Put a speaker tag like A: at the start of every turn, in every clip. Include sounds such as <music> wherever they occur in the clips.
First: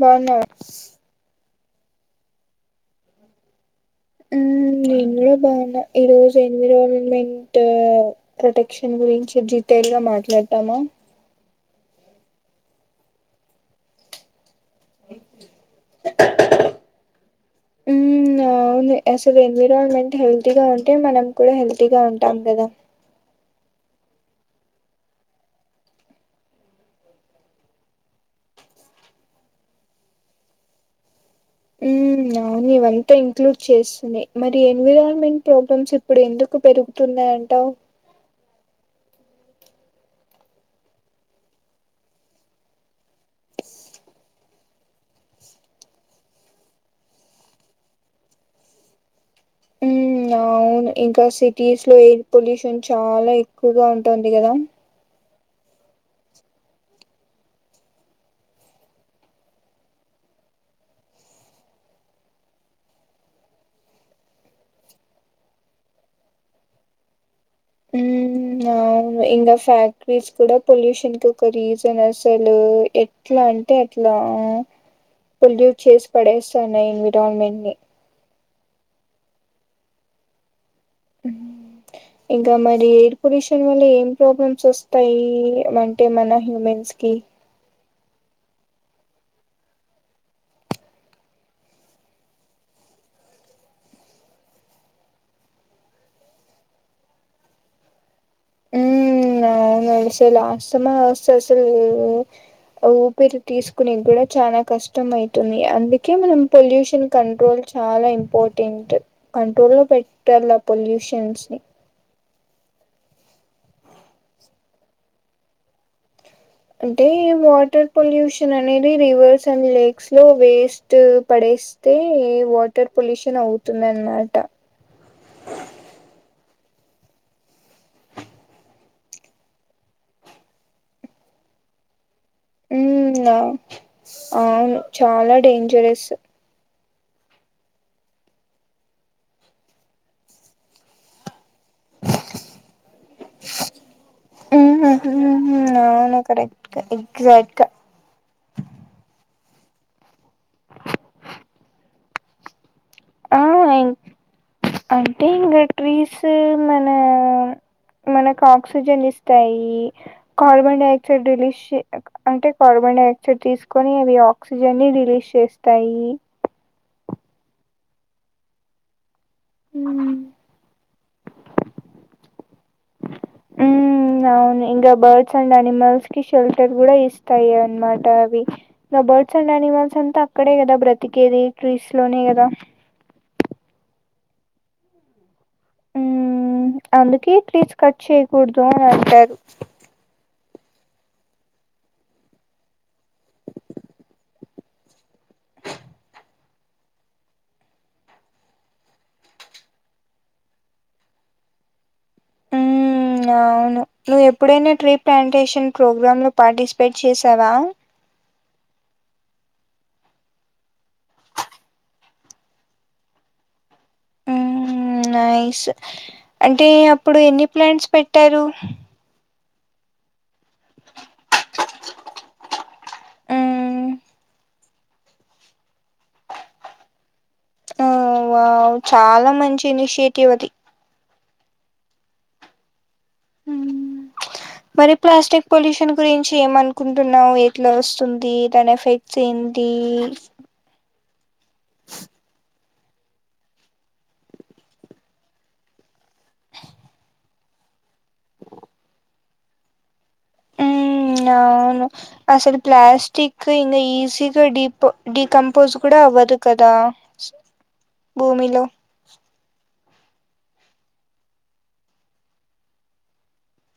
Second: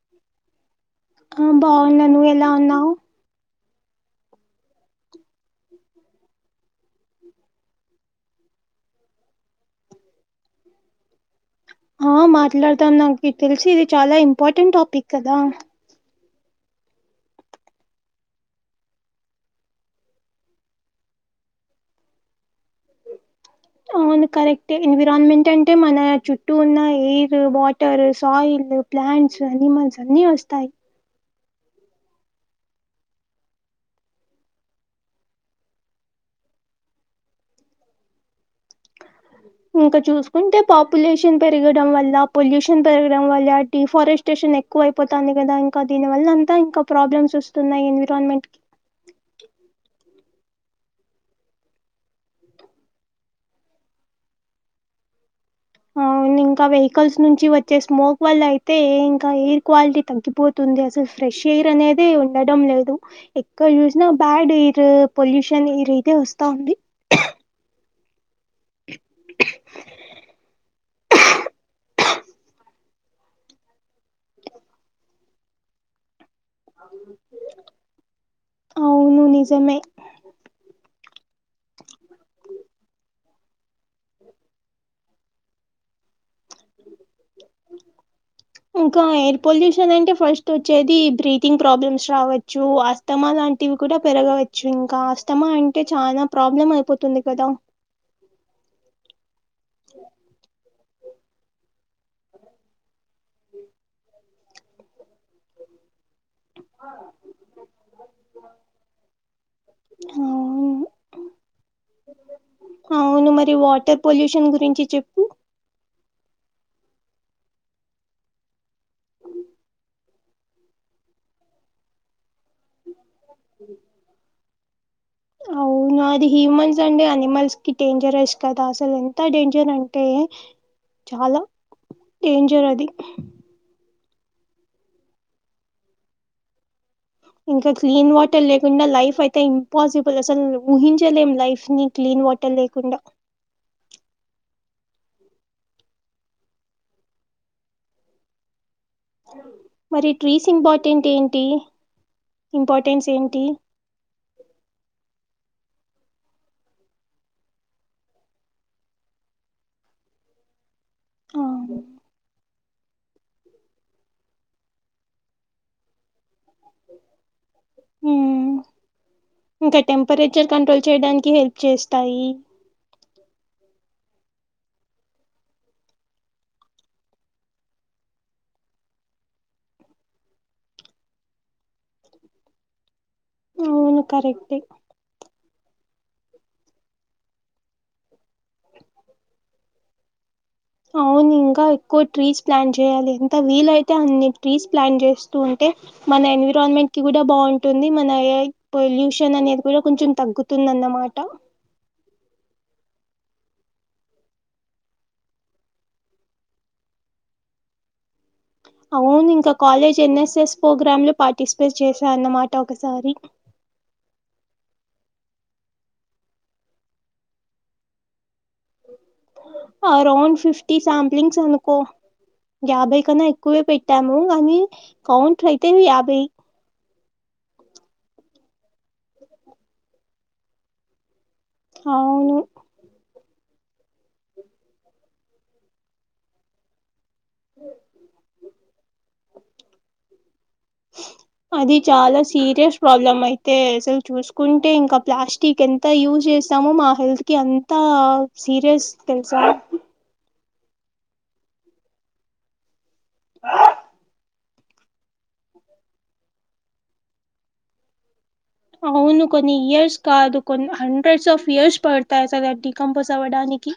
A: బావున్నావా స్.
B: ఆ బావున్న ను ఎలా ఉన్నావు.
A: <unintelligible> బయంలే ఈ రోజు ఎన్విరాల్మెం ట్. ప్రొటెక్షన్ గురించి జిటేల్ గా మాట్లాడతామా.
B: ఆ మాట్లాడతనామ్ నాకి తెలిసి ఇది చాలా ఇంపార్టెంట్ టాపిక్ కదా.
A: అవున్లే అసలు ఎన్విరాన్మెంట్ హెల్తీగా ఉంటే మనం కూడా హెల్తీగా ఉంటాం కదా.
B: అవును కరెక్టే ఎన్విరాన్మెంట్ అంటే మనా చుట్టూ ఉన్నా air, water, soil plants, animals అన్నీ వస్తాయి.
A: మ్మ్ అవును ఇవంతా ఇంక్లూడ్ చేస్తుందే మరి ఎన్విరాన్మెంట్ ప్రాబ్లమ్స్ ఇప్పుడు ఎందుకు పెరుగుతున్నాయ్ అంటావ్.
B: ఇంకా చూసుకుంటే పాపులేషన్ పెరగడం వల్లా, పొల్యూషన్ పెరగడం వల్లా, డిఫారెస్టేషన్ ఎక్ క్కువై పోతాంది కదా ఇంకా దీని వల్ల అంతా ఇంకా ప్రాబ్లమ్స్ వస్తున్నాయి ఎన్విరాన్మెంట్ కి.
A: నావును ఇంకా సిటీస్ లో ఎయిర్ పొల్యూషన్ చాలా ఎక్కువగా ఉంటోంది గదా.
B: అవును ఇంకా వెహికల్స్ నుంచి వచ్చే స్మోక్ వల్లా అయితే ఇంకా ఎయిర్ క్వాలిటీ తగ్గిపోత్ తుంది అసలు ఫ్రెష్ ఎయిర్ అనేదే ఉండడం లేదు. ఎక్కడ చూశినా బ్యాడ్ ఎయిరూ, పొల్యూషన్ ఎయిర్ ఇదే వస్తా ఉంది.
A: ఊ నవును ఇంకా ఫ్యాక్టరీస్ కూడా పొల్యూషన్ కి ఒక రీజన్ అసలూ ఎట్ ట్లా అంటే అట్లా పొల్యూట్ చేశి పడేస్తున్నాయి ఎన్విరాన్మెంట్ ని
B: అవును నిజమే
A: హు ఇంకా మరి ఎయిర్ పొల్యూషన్ వల్ల ఏం ప్రాబ్లమ్స్ వస్త్ త్తాయి అంటే మన హ్యూమెన్స్ కి
B: ఇంకా ఎయిర్ పొల్యూషన్ అంటే ఫస్ట్ వచ్చేదీ బ్రీతింగ్ ప్రాబ్లమ్స్ రావచ్చూ ఆస్త్ తమా లాంటివి కూడా పెరగవచ్చు ఇంకా ఆస్తమా అంటే చానా ప్రాబ్లం అయిపోతుంది కదా.
A: ఊ అవును అసల్ ఆస్తమా వస్తే అసల్ ఒ ఆ ఊపిరి తీసుకునేకి గూడా చానా కష్టం అయితుంది అందుకే మనం పొల్యూషన్ కంట్రోల్ చాలా ఇంపార్టెంట్. కంట్రోల్ లో పెట్టాల
B: అవును
A: పొల్యూషన్స్ ని
B: అవును మరి వాటర్ పొల్యూషన్ గురించి చెప్
A: అంటే వాటర్ పొల్యూషన్ అనేది రివర్స్ అండ్ లేక్స్ లో వేస్టు పడేస్ స్తే వాటర్ పొల్యూషన్ అవుతుంది అన్మాట.
B: అవునా అది హ్యూమన్స్ అంటే అనిమల్స్ కి డేంజరస్ కదా అసలు ఎంతా డేంజర్ అంటే. చాలా డేంజర్ అది
A: ఊ ఆ అవును చాలా డేంజరస్.
B: ఇంకా క్లీన్ వాటర్ లేకుండా లైఫ్ అయితే ఇంపాసిబుల్ అసలు ఊహించలేం లైఫ్ ని. క్లీన్ వాటర్ లేకుండా
A: ఊ ఉహ్ ఊ అవును కరెక్టె ఎక్జాట్గా.
B: మరి ట్రీస్ ఇంపార్టెంట్ ఏంటి ఇంపార్టెన్స్
A: ఆ
B: ఏంటి.
A: ఇం- అంటే ఇంగా ట్రీసూ మనా. మనకు ఆక్సిజన్ ఇస్తాయీ కార్బన్ డైఆక్సైడ్
B: ఆ
A: రిలీజ్ అంటే కార్బన్ డైఆక్సైడ్ తీసుకొని అవి ఆక్సిజన్ని రిలీజ్ చేస్తాయీ.
B: ఊ ఇంకా టెంపరేచర్ కంట్రోల్ చేయడానికి హెల్ప్ చేస్తాయి.
A: ఊ అవును ఇంగా బర్డ్స్ అండ్ ఆనిమల్స్ కి షెల్టర్ కూడా ఇస్తాయి అన్మాట అవి. గ బార్డ్స్ అండ్ యానిమల్స్ అంతా అక్కడే కదా బ్రతికేది ట్రీస్ లోనే గదా.
B: అవును కరెక్టే
A: ఊ హు అందుకే ట్రీస్ కట్ చెయ్యకూడదు అని అంటారు.
B: అవును ఇంకా ఎక్కువ ట్రీస్ ప్లాన్ చేయాలి ఎంత వీలైతే అన్ని ట్రీస్ ప్లాన్ జేస్తూ ఉంటే. మన ఎన్విరాన్మెంట్ కి కూడా బాగుంటుంది మన ఏర్ పొల్యూషన్ అనేది కూడా కొంచెం తగ్గు. తిన్దన్నమాట
A: ఉ అవును నువ్వు ఎప్పుడైనా ట్రీ ప్లాంటేషన్ ప్రోగ్రామ్ లో పార్టిసిపేట్ చేసావా
B: అవును ఇంకా కాలేజ్ ఎన్ఎస్ఎస్ ప్రోగ్రామ్ లో పార్టిసిపేట్ చేశాన్నమాట ఒకసారి
A: ఉమ్ నైస్ అంటే అప్పుడు ఎన్ని ప్లాంట్స్ పెట్టారు
B: అరౌండ్ ఫిఫ్టీ సాంప్లింగ్స్ అనుకో యాభై కన్నా ఎక్కువే
A: ఉమ్
B: పెట్టాము కానీ కౌంట్ అయితే యాభై
A: ఓ వావ్ చాలా మంచి ఇనిషియేటివ్ అది
B: అవును
A: హు మరి ప్లాస్టిక్ పొల్యూషన్ గురించి ఏమన్ కుంటున్నావ్ ఎట్లా వస్తుంది దాని ఎఫెక్ట్స్ ఏంటి
B: అది చాలా సీరియస్ ప్రాబ్లం అయితే అసలు చూసుకుంటే ఇంకా ప్లాస్టిక్ ఎం త యూజ్ చేస్తామో మా హెల్త్ కి అంతా సీరియస్ తెలుసా
A: ఉ అవును అసలు ప్లాస్టిక్ ఇంగ ఈజీ గ డిపో డికంపోజ్ కూడా అవ్వదు కదా భూమిలో
B: అవును కొన్ని ఇయర్స్ కాదు కొన్ని హండ్రెడ్స్ ఆఫ్ ఇయర్స్ పడతాయి సార్ డికంపోజ్ అవ్వడానికి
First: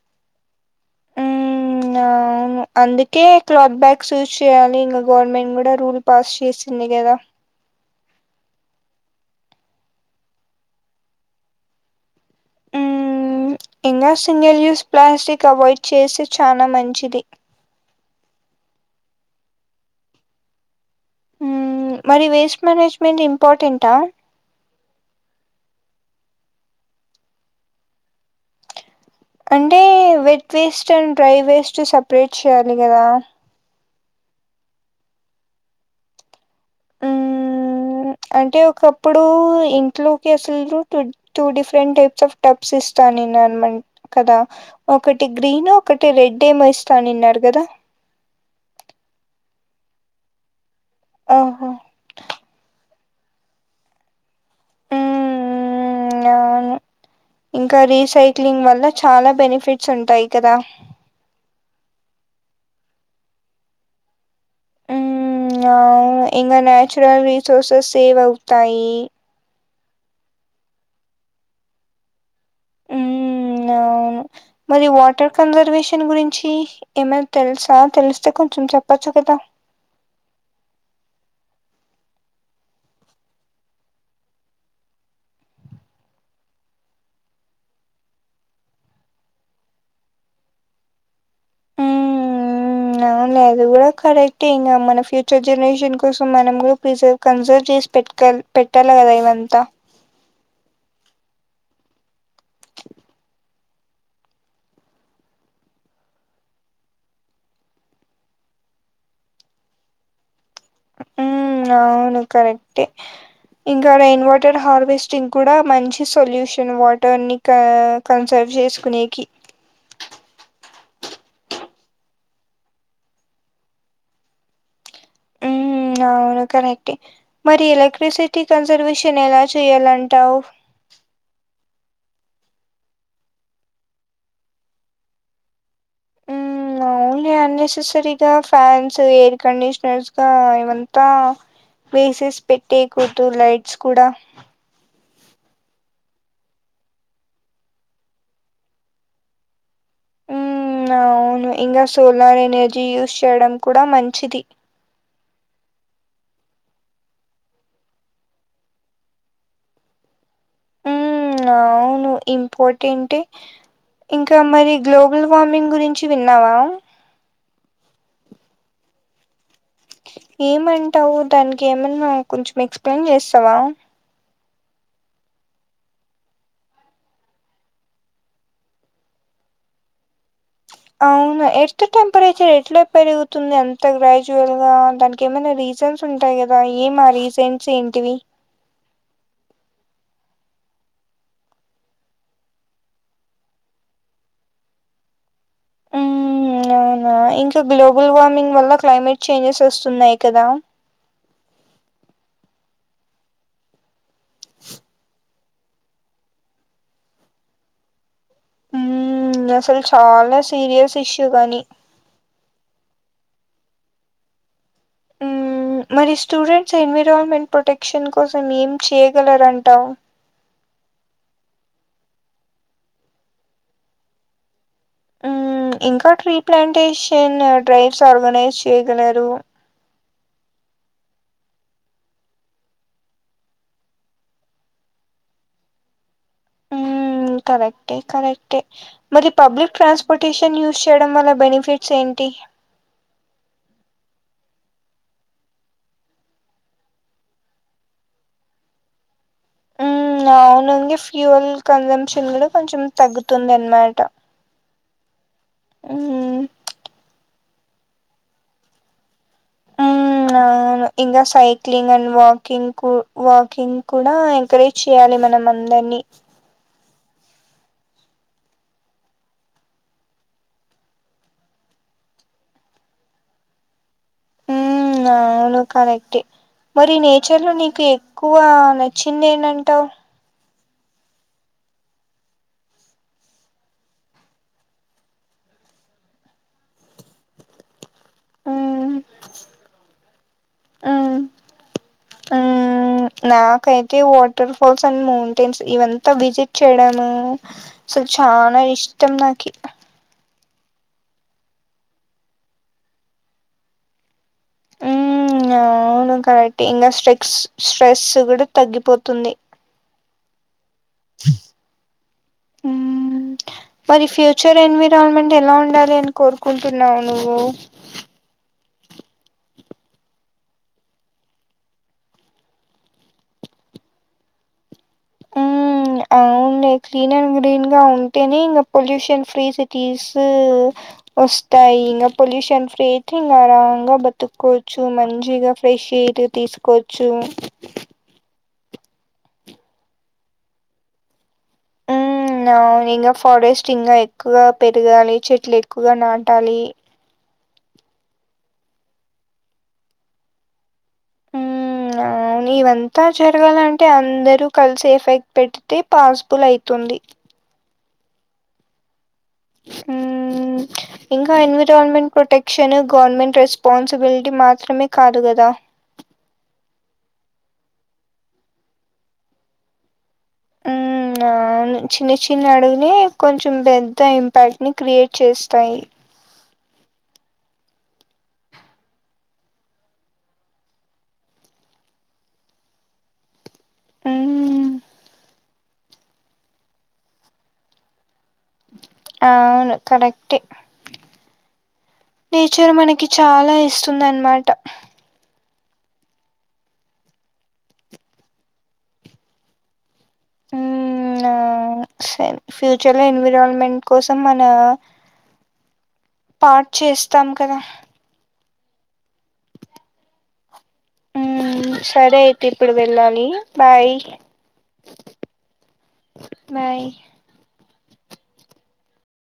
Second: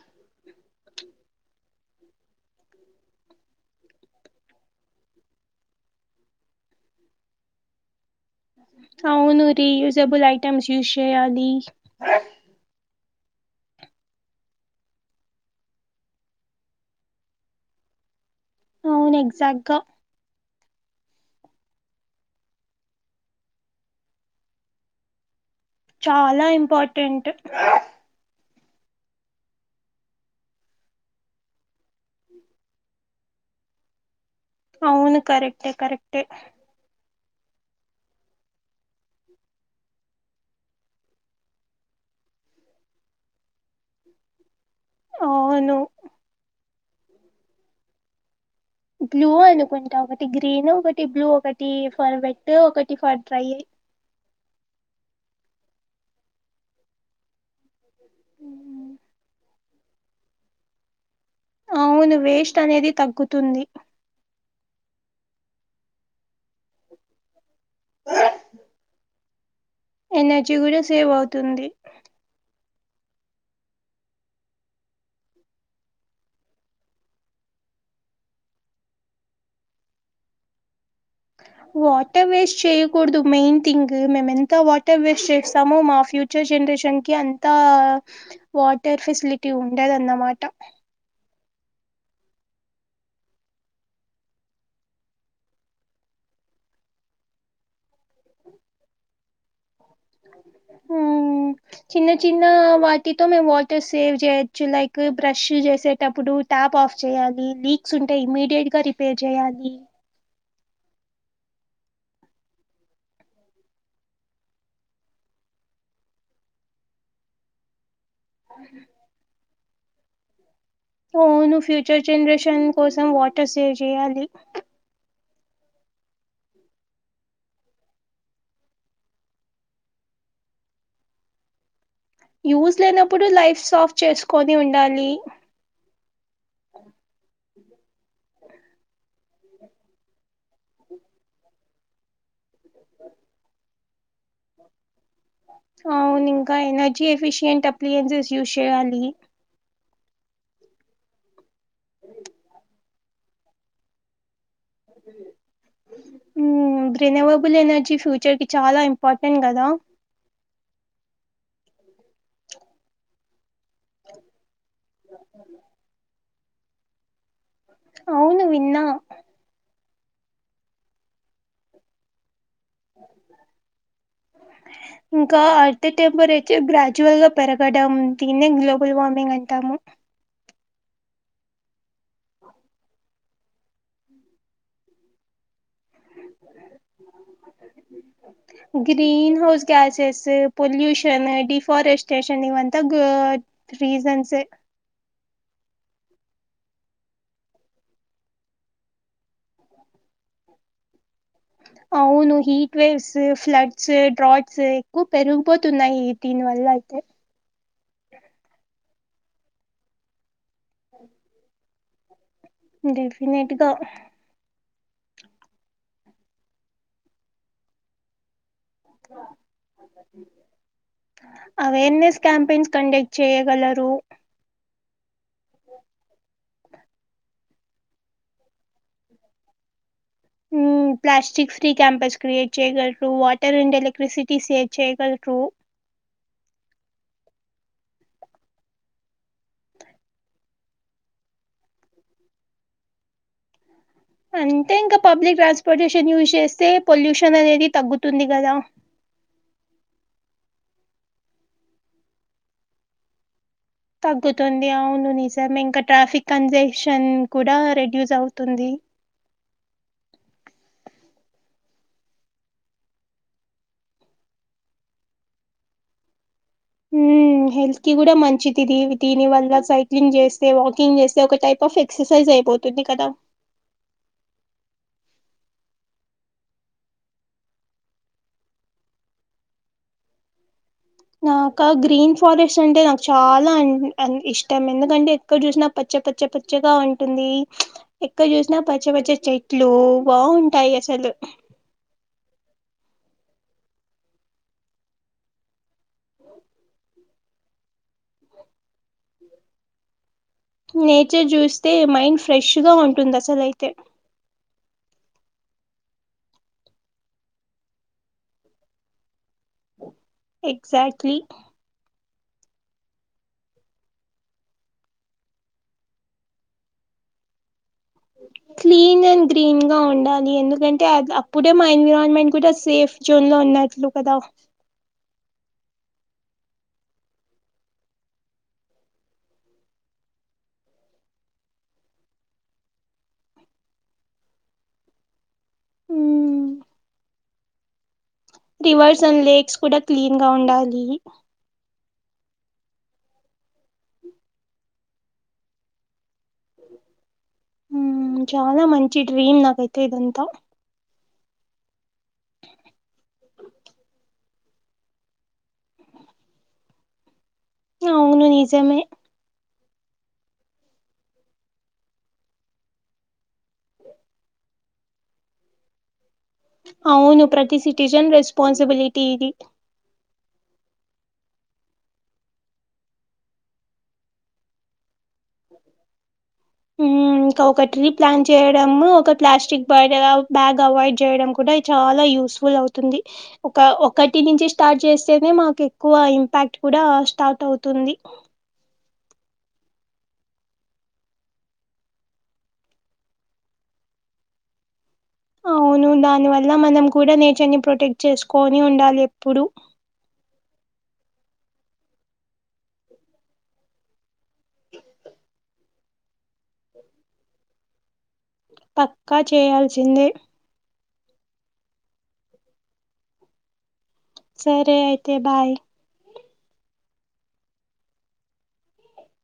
A: మ్మ్ అవును అందుకే క్లాత్ బ్యాగ్స్ యూస్ చేయాలి ఇంగ గవర్నమెంట్ కూడా రూల్ పాస్ చేసింది కదా
B: అవును రీయుజబుల్ ఐటెమ్స్ యూస్ చేయాలి
A: ఇంకా సింగిల్ యూస్ ప్లాస్టిక్ అవాయిడ్ చేసి చానా మంచిది
B: అవును ఎగ్జాక్ట్ గా
A: మరి వేస్ట్ మేనేజ్మెంట్ ఇంపార్టెంటా
B: చాలా ఇంపార్టెంట్
A: అంటే wet waste and dry waste separate చేయ్యాలి కదా
B: అవును కరెక్టే కరెక్టే
A: ఉ అంటే ఒకప్పుడు ఇంట్లోకి అసలు two different types of tubs ఇస్తాను నేను అన్మా కదా ఒకటి గ్రీన్
B: అవును
A: ఒకటి రెడ్ ఏమో ఇస్తానిన్నారు గదా
B: బ్లూ అనుకుంటా ఒకటి గ్రీన్ ఒకటి బ్లూ
A: ఓహో
B: ఒకటి ఫర్ వెట్ ఒకటి ఫర్ డ్రై
A: మ్మ్ అవును ఇంకా రీసైక్లింగ్ వల్ల చాలా బెనిఫిట్స్ ఉంటాయి కదా
B: అవును వేస్ట్ అనేది తగ్గుతుంది
A: ఉమ్ అవును ఇంగ న్యాచురల్ రిసోర్సెస్ సేవ్ అవుతాయి
B: ఎనర్జీ కూడా సేవ్ అవుతుంది
A: ఉమ్ అవును మరి వాటర్ కన్జర్వేషన్ గురించి ఏమైన్ తెలుసా తెలిస్తే కొంచెం చెప్పచ్చు కదా
B: వాటర్ వేస్ట్ చేయకూడదు మెయిన్ థింగ్ మేము ఎంత వాటర్ వేస్ట్ చేస్తామో మా ఫ్యూ ఫ్యూచర్ జనరేషన్ కి అంతా వాటర్ ఫెసిలిటీ ఉండదన్నమాట
A: అవును అది కూడా కరెక్టే ఇంగ మన ఫ్యూచర్ జనరేషన్ కోసం మనం కూడా ప్రిజ కంజోర్ చేస్ పెట్కల్ పెట్టలగాద ఇవ్వంత
B: ఉ చిన్న చిన్న వాటితో మేము సేవ్ చేయొచ్చు లైక్ బ్రష్ చేసేటప్పుడు ట్యాప్ ఆఫ్ చేయాలి లీక్స్ ఉంటేయి ఇమీడియట్ గా రి పేర్ చేయాలి
A: ఉమ్ అవును కరెక్టే ఇంకా రైన్ వాటర్ హార్వెస్టింగ్ కూడా మంచి సొల్యూషన్ వాటర్ నిక పంచాజ్ చేసుకునేకి
B: ఓ నువ్ ఫ్యూచర్ జనరేషన్ కోసం వాటర్ సేవ్ చేయాలి
A: ఉ అవును కరెక్టే మరి ఎలక్ట్రిసిటీ కాన్సర్వేషన్ ఎలా చేయాలంటావు
B: యూస్ లేనప్పుడు లైట్స్ హాఫ్ చేసుకొని ఉండాలి
A: అవున్లే అన్నెసెసరీగా ఫ్యాన్స్ ఎయిర్ కండిషనర్స్గా ఇవంతా వేసెస్ పెట్టే కుడుదు లైట్స్ కూడా
B: అవును ఇంకా ఎనర్జీ ఎఫిషియెంట్ అప్లియెన్సెస్ యూస్ చేయ్యాలి
A: మ్మ్ అవును ఇంకా సోలార్ ఎనర్జీ యూజ్ చేయడం కూడా మంచిది
B: ఉ రినెవబుల్ ఎనర్జీ ఫ్యూచర్ కి చాలా ఇంపార్టెంట్ కదా
A: ఆవును ఇంపార్టెంటే ఇంకా మరి గ్లోబల్ వార్మింగ్ గురించి విన్నావా
B: అవును విన్నా
A: ఏమంటావు దానికి ఏమన్నా కొంచెం ఎక్స్ప్లెయిన్ చేస్తావా
B: ఇంకా అర్త్ టెంపరేచర్ గ్రాజువల్ గా పెరగడం తీన్నే గ్లోబల్ వార్మింగ్ అంటాము
A: అవును ఎర్త్ టెంపరేచర్ ఎట్లా పెరుగుతుంది అంత గ్రాజ్యువల్ గా దానికి ఏమన్నా రీజ సన్స్ ఉంటాయి కదా ఏం ఆ రీసంట్స్ ఏంటివి
B: green house gases pollution deforestation ఇవంతా గో రీజన్సే
A: ఉమ్మ్ అవునా ఇంట్లో గ్లోబుల్ వార్మింగ్ వల్ల క్లైమేట్ చేంజెస్ వస్తున్నాయి కదా
B: అవును హీట్ వేవ్స్ ఫ్లడ్స్ డ్రాట్స్ ఎక్కువ పెరిగిపోతున్నాయి దీని వల్ల అయితే
A: ఊమ్ అసలు చాలా సీరియస్ ఇష్యూ గానీ
B: డెఫినెట్ గా
A: మ్మ్ మరి స్టూడెంట్స్ ఎన్విరాన్మెంట్ ప్రొటెక్షన్ కోసం ఏం చెయ్యగలరంటావ్
B: అవేర్నెస్ క్యాంపైన్స్ కండక్ట్ చేయగలరు
A: ఊ ఇంకా ట్రీ ప్లాంటేషన్ డ్రైవ్స్ ఆర్గనైజ్ చేయ్యగలరు
B: ఊ ప్లాస్టిక్ ఫ్రీ క్యాంపస్ క్రియేట్ చేయగలరు వాటర్ అండ్ ఎలక్ట్రిసిటీ సేవ్ చేయగలరు
A: మ్మ్ కరెక్టే కరెక్టే మరి పబ్లిక్ ట్రాన్స్పోర్టేషన్ యూస్ చేయడం వల్ల బెనిఫిట్స్ ఏంటి
B: అంతే ఇంక పబ్లిక్ ట్రాన్స్పోర్టేషన్ యూజ్ చేస్తే పొల్యూషన్ అనేది తగ్గుతుంది కదా
A: ఊ అవునంగి ఫ్యూయల్ కన్జంప్షన్ కూడా కొంచెం తగ్గుతుంది అన్నా
B: తుతుంది అవును నిజమే ఇంకా ట్రాఫిక్
A: మ్మ్
B: కంజెషన్ కూడా రెడ్యూస్ అవుతుంది
A: ఉమ్ అవును ఇంకా సైక్లింగ్ అండ్ వాకింగ్ కూ వాకింగ్ కూడా ఎంకరేజ్ చెయ్యాలి మనం అందరినీ
B: ఉమ్ హెల్త్ కి కూడా మంచిది దీని దిని వల్ల సైక్లింగ్ చేస్తే వాకింగ్ చేస్తే ఒక టైప్ ఆఫ్ హె ఎక్ససైజ్ అయిపోతుంది కదా
A: ఉమ్మ్ అవును కరెక్టే మరి నేచర్ లో నీకు ఎక్కువ నచ్చింది ఏండుటావు
B: నాకా గ్రీన్ ఫారెస్ట్ అంటే నాకు చాలా <unintelligible> ఇష్టం ఎందుకంటే క్కడ చూసినా పచ్చ పచ్చ పచ్చగా ఉంటుంది ఎక్కడ చూసినా పచ్చ
A: ఉమ్
B: పచ్చ చెట్లు బావుంటాయి అసలు
A: ఆ ఊ నాకైతే వాటర్ ఫాల్స్ అండ్ మౌంటైన్స్ ఇవంతా విజిట్ చేయడాను సో చానా ఇష్టం నాకి
B: నేచర్ జూస్తే మైండ్ ఫ్రెష్ గా ఉంటుంది అసలు అయితే
A: ఊ అవును కరెక్టే ఇంకా స్ట్రెక్స్ స్ట్రెస్ కూడా తగ్గిపోతుంది
B: ఎగ్సాట్రీ
A: ఉమ్ మరి ఫ్యూచర్ ఎన్విరాన్మెంట్ ఎలా ఉండాలి అని కోరుకుంటున్నావు నువ్వు
B: క్లీన్ అండ్ గ్రీన్ గా ఉండాలి ఎందుకంటే అప్పుడే మా ఎన్విరాన్మెంట్ కూడా సేఫ్ జోన్ లో ఉన్నట్లు కదా
A: మ్మ్ అవునులే క్లీన్ అండ్ గ్రీన్ గా ఉంటేనే ఇంకా పొల్యూషన్ ఫ్రీ సిటీస్ వస్తాయి ఇంకా పొల్యూషన్ ఫ్రీ ఇంగ ఆరాంగా బతుకోవచ్చు మంచిగా ఫ్రెష్ ఎయిర్
B: హ్మ్
A: తీసుకోవచ్చు
B: రివర్స్ అండ్ లేక్స్ కూడా క్లీన్ గా ఉండాలి
A: ఇంగ ఇంగ ఫారెస్ట్ ఇంగ ఎక్కువగా పెరగాలి చెట్లు ఎక్కువగా నాటాలి
B: ఉ చానా మంచి డ్రీమ్ నాకైతే ఇదంతా
A: మ్మ్ అవును ఇవంతా జరగాలంటే అందరూ కలిసి ఎఫైక్ట్ పెడితే పాస్బుల్ అయుతుంది
B: అవును నిజమే
A: మ్మ్ ఇంకా ఎన్విరాన్మెంట్ ప్రొటెక్షన్ గవర్నమెంట్ రెస్పాన్సిబిల్టీ మాత్రమే కాదు కదా
B: అవ్ను ప్రతి సిటిజన్ రెస్పాన్సిబిలిటీ ఇది
A: మ్మ్ అవును చిన్న చిన్న అడుగులే కొంచెం పెద్ద ఇంపాక్ట్ని క్రియేట్ చేస్తాయి
B: ఉమ్ ఇంకా ఒక ట్రీ ప్లాన్ చేయడము ఒక ప్లాస్టిక్ బ్యాడ బ్యాగ్ అవాడ్ చేయడం కూడా చాలా యూస్ఫులవుతుంది ఒక ఒకటి నుంచి
A: మ్మ్
B: స్టార్ట్ చేస్తేనే మనకెక్కువ ఇంపాక్ట్ కూడా స్టార్ట్ అవుతుంది
A: ఆవ్ను కరక్టే నేచర్ మనకి చాలా ఇస్తుంది అన్మాట
B: అవ్ను దాని వల్ల మనం కూడా నేచర్ని ప్రొటెక్ట్ చేస్కొని ఉండాలి ఎప్పుడు
A: ఉమ్మా ఒ సరే ఫ్యూచర్లో ఎన్విరాల్మెంట్ కోసం మనా స్టాట్ చేస్తాం కదా
B: పక్కా చేయాల్సిందే
A: ఉహ్ సరే అయితే ఇప్పుడు వెళ్ళాలి బాయ్
B: సరే అయితే బాయ్
A: బాయ్